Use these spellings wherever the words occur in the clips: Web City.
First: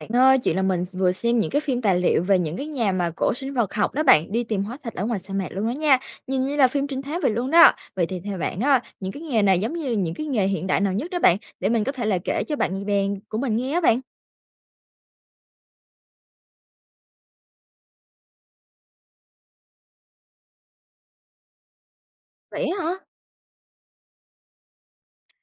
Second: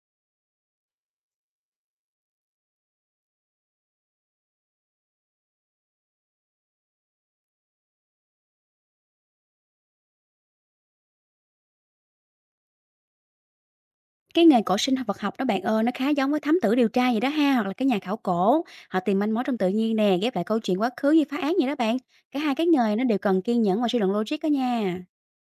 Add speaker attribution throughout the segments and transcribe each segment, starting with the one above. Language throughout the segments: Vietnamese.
Speaker 1: Bạn ơi, chuyện là mình vừa xem những cái phim tài liệu về những cái nhà mà cổ sinh vật học đó bạn, đi tìm hóa thạch ở ngoài sa mạc luôn đó nha, nhìn như là phim trinh thám vậy luôn đó. Vậy thì theo bạn á, những cái nghề này giống như những cái nghề hiện đại nào nhất đó bạn, để mình có thể là kể cho bạn bè của mình nghe á bạn?
Speaker 2: Cái nghề cổ sinh vật học đó bạn ơi, nó khá giống với thám tử điều tra vậy đó ha, hoặc là cái nhà khảo cổ. Họ tìm manh mối trong tự nhiên nè, ghép lại câu chuyện quá khứ như phá án vậy đó bạn. Cả hai cái
Speaker 1: Vậy á hả?
Speaker 2: nghề nó đều cần kiên nhẫn và suy luận logic đó nha.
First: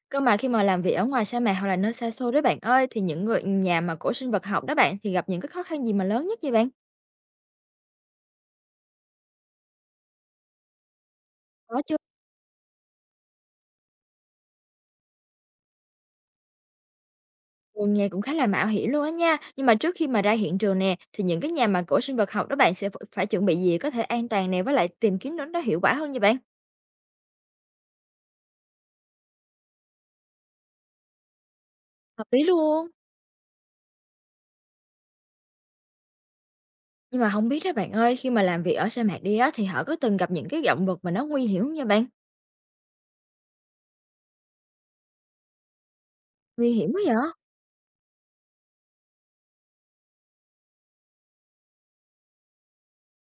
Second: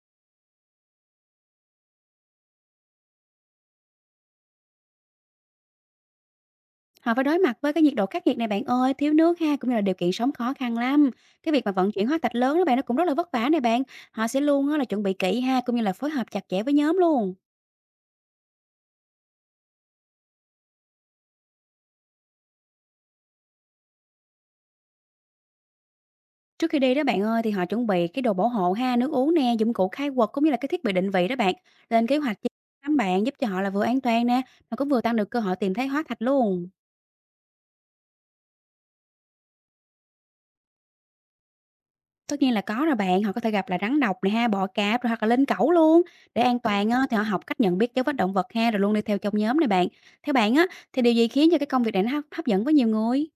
Speaker 1: Cơ mà khi mà làm việc ở ngoài sa mạc hoặc là nơi xa xôi đó bạn ơi, thì những người nhà mà cổ sinh vật học đó bạn, thì gặp những cái khó khăn gì mà lớn nhất vậy bạn?
Speaker 2: Họ phải đối mặt với cái nhiệt độ khắc nghiệt này bạn ơi, thiếu nước ha, cũng như là điều kiện sống khó khăn lắm. Cái việc mà
Speaker 1: Có
Speaker 2: vận
Speaker 1: chưa?
Speaker 2: chuyển hóa thạch lớn đó bạn, nó cũng rất là vất vả này bạn. Họ sẽ luôn á là chuẩn bị kỹ ha, cũng như là phối hợp chặt chẽ với nhóm luôn.
Speaker 1: Ồ, nghe cũng khá là mạo hiểm luôn á nha. Nhưng mà trước khi mà ra hiện trường nè, thì những cái nhà mà cổ sinh vật học đó bạn sẽ phải chuẩn bị gì có thể an toàn nè, với lại tìm kiếm nó hiệu quả hơn nha bạn?
Speaker 2: Trước khi đi đó bạn ơi, thì họ chuẩn bị cái đồ bảo hộ ha, nước uống nè, dụng cụ khai quật cũng như là cái thiết bị định vị đó bạn. Lên kế
Speaker 1: Hợp
Speaker 2: hoạch
Speaker 1: lý
Speaker 2: chi
Speaker 1: luôn.
Speaker 2: lắm bạn, giúp cho họ là vừa an toàn nè, mà cũng vừa tăng được cơ hội tìm thấy hóa thạch luôn.
Speaker 1: Nhưng mà không biết đó bạn ơi, khi mà làm việc ở sa mạc đi á, thì họ có từng gặp những cái động vật mà nó nguy hiểm không nha bạn?
Speaker 2: Tất nhiên là có rồi bạn, họ có thể gặp là rắn độc nè ha, bọ cạp rồi hoặc là linh cẩu luôn. Để an
Speaker 1: Nguy
Speaker 2: toàn
Speaker 1: hiểm
Speaker 2: á,
Speaker 1: quá vậy?
Speaker 2: thì họ học cách nhận biết dấu vết động vật ha, rồi luôn đi theo trong nhóm này bạn. Theo bạn á, thì điều gì khiến cho cái công việc này nó hấp hấp dẫn với nhiều người?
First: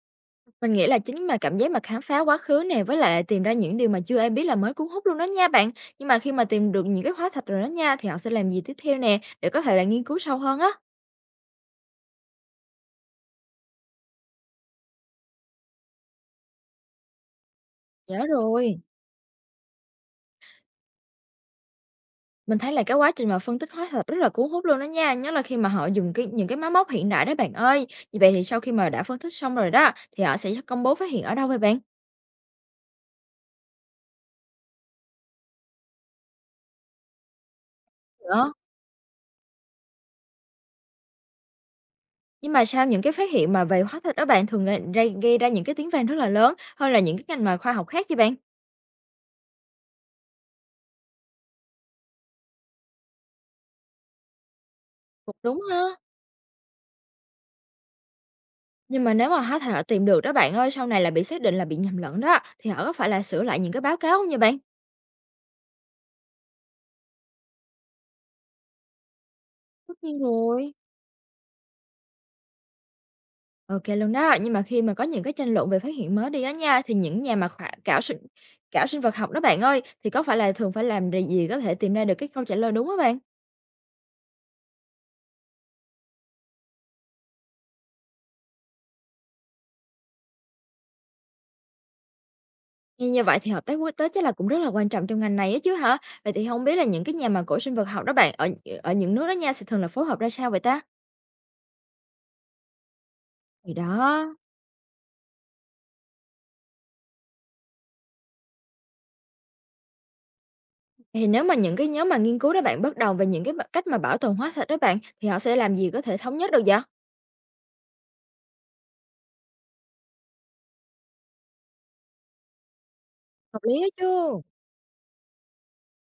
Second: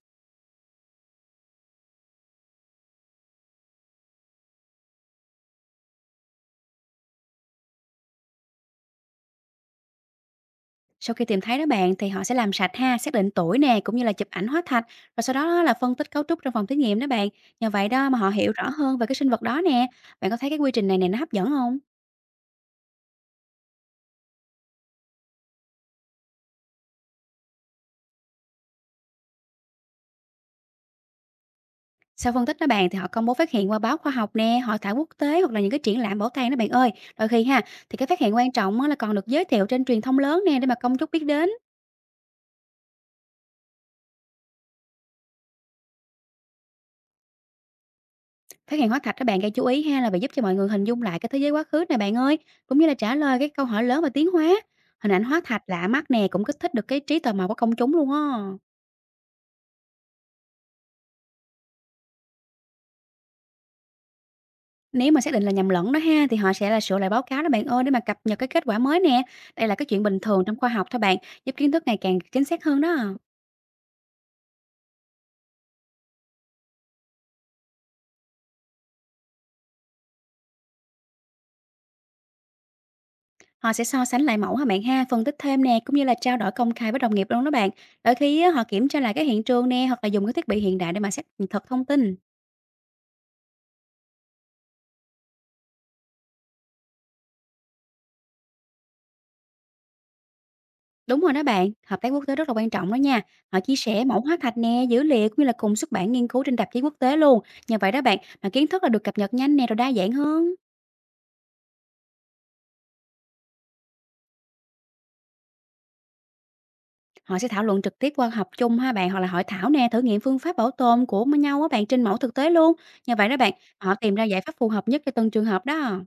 Speaker 1: Mình nghĩ là chính là cảm giác mà khám phá quá khứ nè, với lại tìm ra những điều mà chưa ai biết là mới cuốn hút luôn đó nha bạn. Nhưng mà khi mà tìm được những cái hóa thạch rồi đó nha, thì họ sẽ làm gì tiếp theo nè, để có thể là nghiên cứu sâu hơn á?
Speaker 2: Sau khi tìm thấy đó bạn thì họ sẽ làm sạch ha, xác định tuổi nè, cũng như là chụp ảnh hóa thạch, rồi sau đó là phân tích cấu trúc trong phòng thí nghiệm đó bạn. Nhờ vậy đó mà
Speaker 1: Nhớ
Speaker 2: họ hiểu rõ
Speaker 1: rồi.
Speaker 2: hơn về cái sinh vật đó nè. Bạn có thấy cái quy trình này nè nó hấp dẫn không?
Speaker 1: Mình thấy là cái quá trình mà phân tích hóa thạch rất là cuốn hút luôn đó nha, nhất là khi mà họ dùng những cái máy móc hiện đại đó bạn ơi. Vì vậy thì sau khi mà đã phân tích xong rồi đó, thì họ sẽ công bố phát hiện ở đâu vậy bạn?
Speaker 2: Sau phân tích đó bạn thì họ công bố phát hiện qua báo khoa học nè, hội thảo quốc tế hoặc là những cái triển lãm bảo tàng đó bạn ơi. Đôi khi ha thì cái phát hiện quan
Speaker 1: Đó.
Speaker 2: trọng á là còn được giới thiệu trên truyền thông lớn nè để mà công chúng biết đến.
Speaker 1: Nhưng mà sao những cái phát hiện mà về hóa thạch đó bạn thường gây ra những cái tiếng vang rất là lớn hơn là những cái ngành mà khoa học khác vậy bạn?
Speaker 2: Phát hiện hóa thạch các bạn gây chú ý ha là vì giúp cho mọi người hình dung lại cái thế giới quá khứ này bạn ơi, cũng như là trả lời cái câu hỏi lớn về tiến hóa. Hình ảnh
Speaker 1: Cũng
Speaker 2: hóa
Speaker 1: đúng
Speaker 2: thạch
Speaker 1: ha.
Speaker 2: lạ mắt nè cũng kích thích được cái trí tò mò của công chúng luôn á.
Speaker 1: Nhưng mà nếu mà hóa thạch họ tìm được đó bạn ơi, sau này là bị xác định là bị nhầm lẫn đó, thì họ có phải là sửa lại những cái báo cáo không nha bạn?
Speaker 2: Nếu mà xác định là nhầm lẫn đó ha thì họ sẽ là sửa lại báo cáo đó bạn ơi để mà cập nhật cái kết quả mới nè. Đây là cái
Speaker 1: Tất
Speaker 2: chuyện
Speaker 1: nhiên
Speaker 2: bình thường trong khoa
Speaker 1: rồi.
Speaker 2: học thôi bạn, giúp kiến thức ngày càng chính xác hơn đó.
Speaker 1: OK luôn đó. Nhưng mà khi mà có những cái tranh luận về phát hiện mới đi á nha, thì những nhà mà khảo khảo sinh vật học đó bạn ơi, thì có phải là thường phải làm gì gì có thể tìm ra được cái câu trả lời đúng không bạn?
Speaker 2: Họ sẽ so sánh lại mẫu hả bạn ha, phân tích thêm nè, cũng như là trao đổi công khai với đồng nghiệp luôn đó bạn. Đôi khi á, họ kiểm tra lại cái hiện trường nè, hoặc là dùng cái thiết bị hiện đại để mà xác thực thông tin.
Speaker 1: Nghe như vậy thì hợp tác quốc tế chắc là cũng rất là quan trọng trong ngành này á chứ hả? Vậy thì không biết là những cái nhà mà cổ sinh vật học đó bạn, ở ở những nước đó nha, sẽ thường là phối hợp ra sao vậy ta?
Speaker 2: Đúng rồi đó bạn, hợp tác quốc tế rất là quan trọng đó nha. Họ
Speaker 1: Thì
Speaker 2: chia sẻ mẫu
Speaker 1: đó,
Speaker 2: hóa thạch nè, dữ liệu cũng như là cùng xuất bản nghiên cứu trên tạp chí quốc tế luôn. Nhờ vậy đó bạn, mà kiến thức là được cập nhật nhanh nè rồi đa dạng hơn.
Speaker 1: thì nếu mà những cái nhóm mà nghiên cứu đó bạn bất đồng về những cái cách mà bảo tồn hóa thạch đó bạn, thì họ sẽ làm gì có thể thống nhất được vậy?
Speaker 2: Họ sẽ thảo luận trực tiếp qua học chung ha bạn, hoặc là hội thảo nè, thử nghiệm phương pháp bảo tồn của nhau á bạn trên mẫu thực tế luôn. Nhờ vậy đó bạn,
Speaker 1: Hợp lý á
Speaker 2: họ
Speaker 1: chứ.
Speaker 2: tìm ra giải pháp phù hợp nhất cho từng trường hợp đó.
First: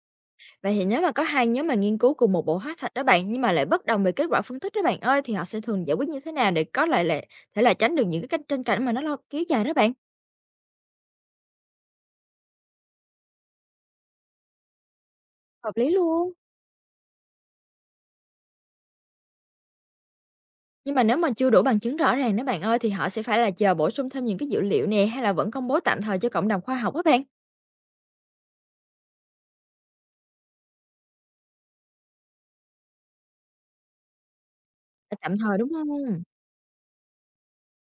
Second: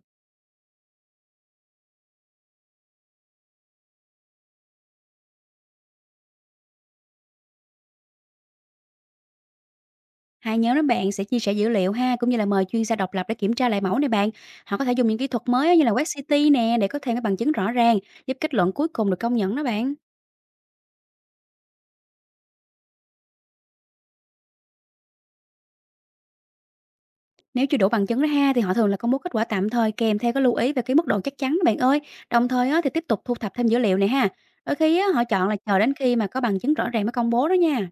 Speaker 1: Vậy thì nếu mà có hai nhóm mà nghiên cứu cùng một bộ hóa thạch đó bạn, nhưng mà lại bất đồng về kết quả phân tích đó bạn ơi, thì họ sẽ thường giải quyết như thế nào để có lại lệ thể là tránh được những cái cách tranh cãi mà nó lo kéo dài đó bạn?
Speaker 2: Hai nhóm đó bạn sẽ chia sẻ dữ liệu ha, cũng như là mời chuyên gia độc lập để kiểm tra lại mẫu này bạn. Họ có thể dùng những kỹ thuật mới á,
Speaker 1: Hợp
Speaker 2: như
Speaker 1: lý
Speaker 2: là Web
Speaker 1: luôn.
Speaker 2: City nè để có thêm cái bằng chứng rõ ràng, giúp kết luận cuối cùng được công nhận đó bạn.
Speaker 1: Nhưng mà nếu mà chưa đủ bằng chứng rõ ràng đó bạn ơi, thì họ sẽ phải là chờ bổ sung thêm những cái dữ liệu nè, hay là vẫn công bố tạm thời cho cộng đồng khoa học đó bạn?
Speaker 2: Nếu chưa đủ bằng chứng đó ha thì họ thường là công bố kết quả tạm thời kèm theo cái lưu ý về cái mức độ chắc chắn đó bạn ơi. Đồng thời á, thì tiếp tục thu thập thêm dữ liệu này ha. Đôi khi á,
Speaker 1: Là
Speaker 2: họ
Speaker 1: tạm
Speaker 2: chọn là
Speaker 1: thời đúng
Speaker 2: chờ đến khi
Speaker 1: không?
Speaker 2: mà có bằng chứng rõ ràng mới công bố đó nha.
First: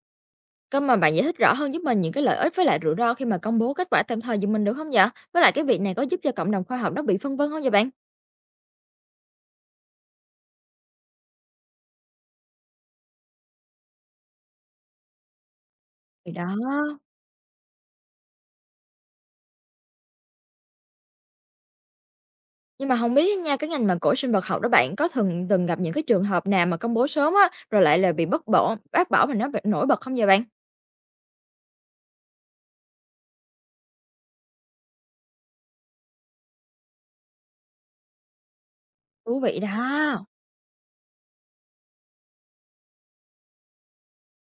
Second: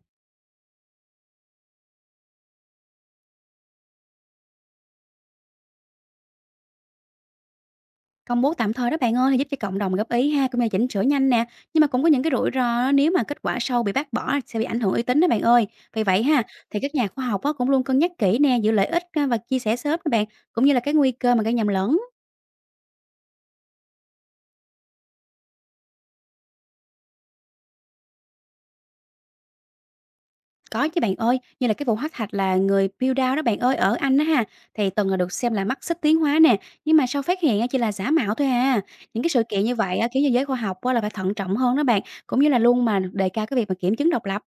Speaker 1: Cơ mà bạn giải thích rõ hơn giúp mình những cái lợi ích với lại rủi ro khi mà công bố kết quả tạm thời giùm mình được không vậy? Với lại cái việc này có giúp cho cộng đồng khoa học nó bị phân vân không vậy bạn?
Speaker 2: Công bố tạm thời đó bạn ơi thì giúp cho cộng đồng góp ý ha cũng như là chỉnh sửa nhanh nè. Nhưng mà cũng có những cái rủi ro á, nếu mà kết quả sâu bị bác bỏ sẽ bị ảnh hưởng uy tín đó bạn ơi. Vì vậy
Speaker 1: Thì
Speaker 2: ha
Speaker 1: đó.
Speaker 2: thì các nhà khoa học á, cũng luôn cân nhắc kỹ nè giữa lợi ích á, và chia sẻ sớm các bạn cũng như là cái nguy cơ mà gây nhầm lẫn.
Speaker 1: Nhưng mà không biết á nha, cái ngành mà cổ sinh vật học đó bạn có thường từng gặp những cái trường hợp nào mà công bố sớm á, rồi lại là bị bất bỏ bác bỏ mà nó b nổi bật không vậy bạn?
Speaker 2: Có chứ bạn ơi, như là cái vụ hắc Thạch là người Pew Down đó bạn ơi, ở Anh đó ha, thì từng là được xem là mắt xích tiến hóa nè, nhưng mà sau phát hiện á chỉ là giả mạo thôi à. Những cái
Speaker 1: Thú
Speaker 2: sự
Speaker 1: vị
Speaker 2: kiện như vậy á,
Speaker 1: đó!
Speaker 2: khiến cho giới khoa học á là phải thận trọng hơn đó bạn, cũng như là luôn mà đề cao cái việc mà kiểm chứng độc lập.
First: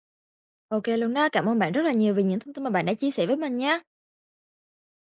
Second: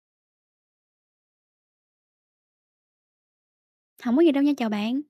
Speaker 1: OK luôn đó. Cảm ơn bạn rất là nhiều vì những thông tin mà bạn đã chia sẻ với mình nha.
Speaker 2: Không có gì đâu nha, chào bạn.